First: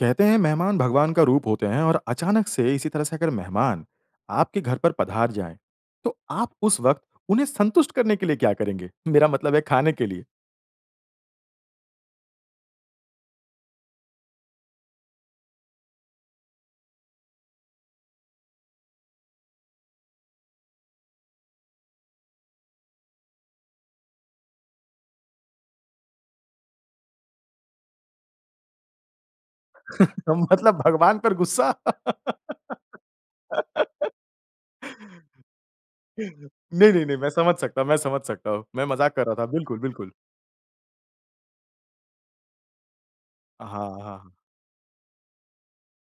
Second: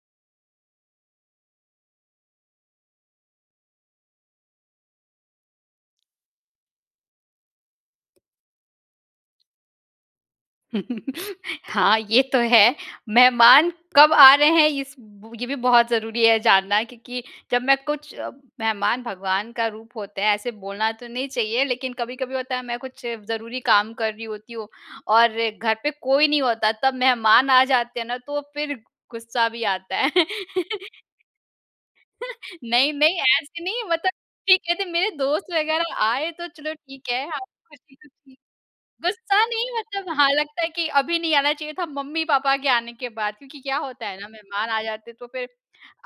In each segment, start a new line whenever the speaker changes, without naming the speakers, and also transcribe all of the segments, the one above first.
कहते हैं, मेहमान भगवान का रूप होतें हैं और अचानक से इसी तरह से अगर मेहमान आपके घर पर पधार जाएँ, तो आप उस वक़्त उन्हें संतुष्ट करने के लिए क्या करेंगे? मेरा मतलब है खाने के लिए?
हाँ, ये तो है। मेहमान कब आ रहे हैं इस ब ये भी बहुत ज़रूरी है जानना क्योंकि जब मैं कुछ अ, मेहमान भगवान का रूप होते हैं। ऐसे बोलना तो नहीं चाहिए लेकिन कभी-कभी होता है, मैं कुछ ज़रूरी काम कर रही होती हूँ और घर पे कोई नहीं होता तब मेहमान आ जाते हैं ना, तो फिर ग गुस्सा भी आता है।
मतलब भगवान पर गुस्सा।
नहीं-नहीं, ऐसे नहीं मतलब कि कहते, मेरे दोस्त वगैरह
नहीं,
आएँ तो चलो
नहीं,
ठीक
नहीं,
है।
मैं
अ,
समझ सकता हूँ, मैं समझ
खुशी-खुशी
सकता हूँ। मैं मज़ाक कर रहा
गुस्सा
था।
नहीं
बिल्कुल,
मतलब
बिल्कुल।
हाँ, लगता है कि अभी नहीं आना चाहिए था मम्मी-पापा के आने के बाद क्योंकि
अ,
क्या
हाँ,
होता है ना,
हाँ।
मेहमान आ जाते हैं तो फिर,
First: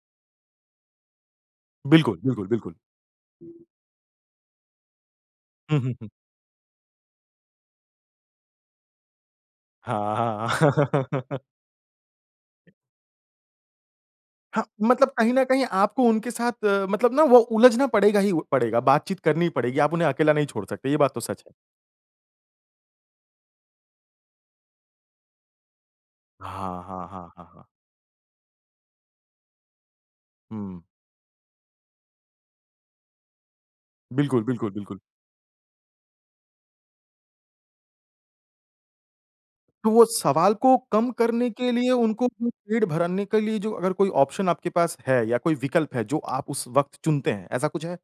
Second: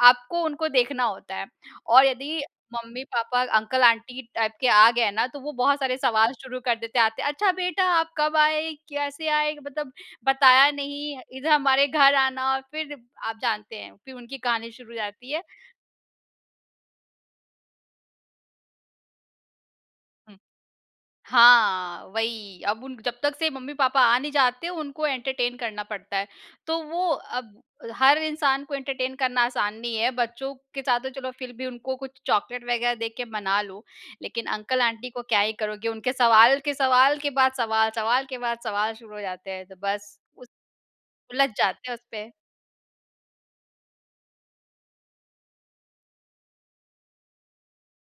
आपको उनको देखना होता है। और
बिल्कुल,
यदि
बिल्कुल, बिल्कुल।
मम्मी-पापा, अंकल-आंटी टाइप के आ गए ना तो वो
हुँ,
बहुत
हुँ,
सारे
हुँ।
सवाल शुरू कर देते हैं आते। "अच्छा, बेटा आप कब आए? कैसे आए? मतलब
हाँ, हाँ।
बताया नहीं, इधर हमारे घर आना।" फिर आप जानते हैं, फिर उनकी
हाँ,
कहानी शुरू हो
मतलब
जाती
कहीं
है।
न कहीं आपको उनके साथ मतलब ना, वो उलझना पड़ेगा ही उ पड़ेगा। बातचीत करनी ही पड़ेगी, आप उन्हें अकेला
हुँ।
नहीं छोड़ सकते। ये बात तो सच है।
हाँ, वही अब उन जब तक से मम्मी-पापा आ नहीं जाते उनको एंटरटेन करना पड़ता है। तो
हाँ,
वो
हाँ, हाँ, हाँ,
अब
हाँ।
हर इंसान को एंटरटेन करना आसान नहीं है। बच्चों
हुँ।
के साथ तो चलो फिर भी उनको कुछ चॉकलेट वगैरह दे के मना लो,
बिल्कुल,
लेकिन
बिल्कुल, बिल्कुल।
अंकल-आंटी को क्या ही करोगे। उनके सवाल के सवाल के बाद सवाल, सवाल के बाद सवाल शुरू हो जाते हैं तो
तो वो
बस उस
सवाल को कम
उलझ
करने के
जाते
लिए
हैं
उनको
उसपे।
पेट भराने के लिए जो अगर कोई ऑप्शन आपके पास है या कोई विकल्प है, जो आप उस वक़्त चुनते हैं, ऐसा कुछ है?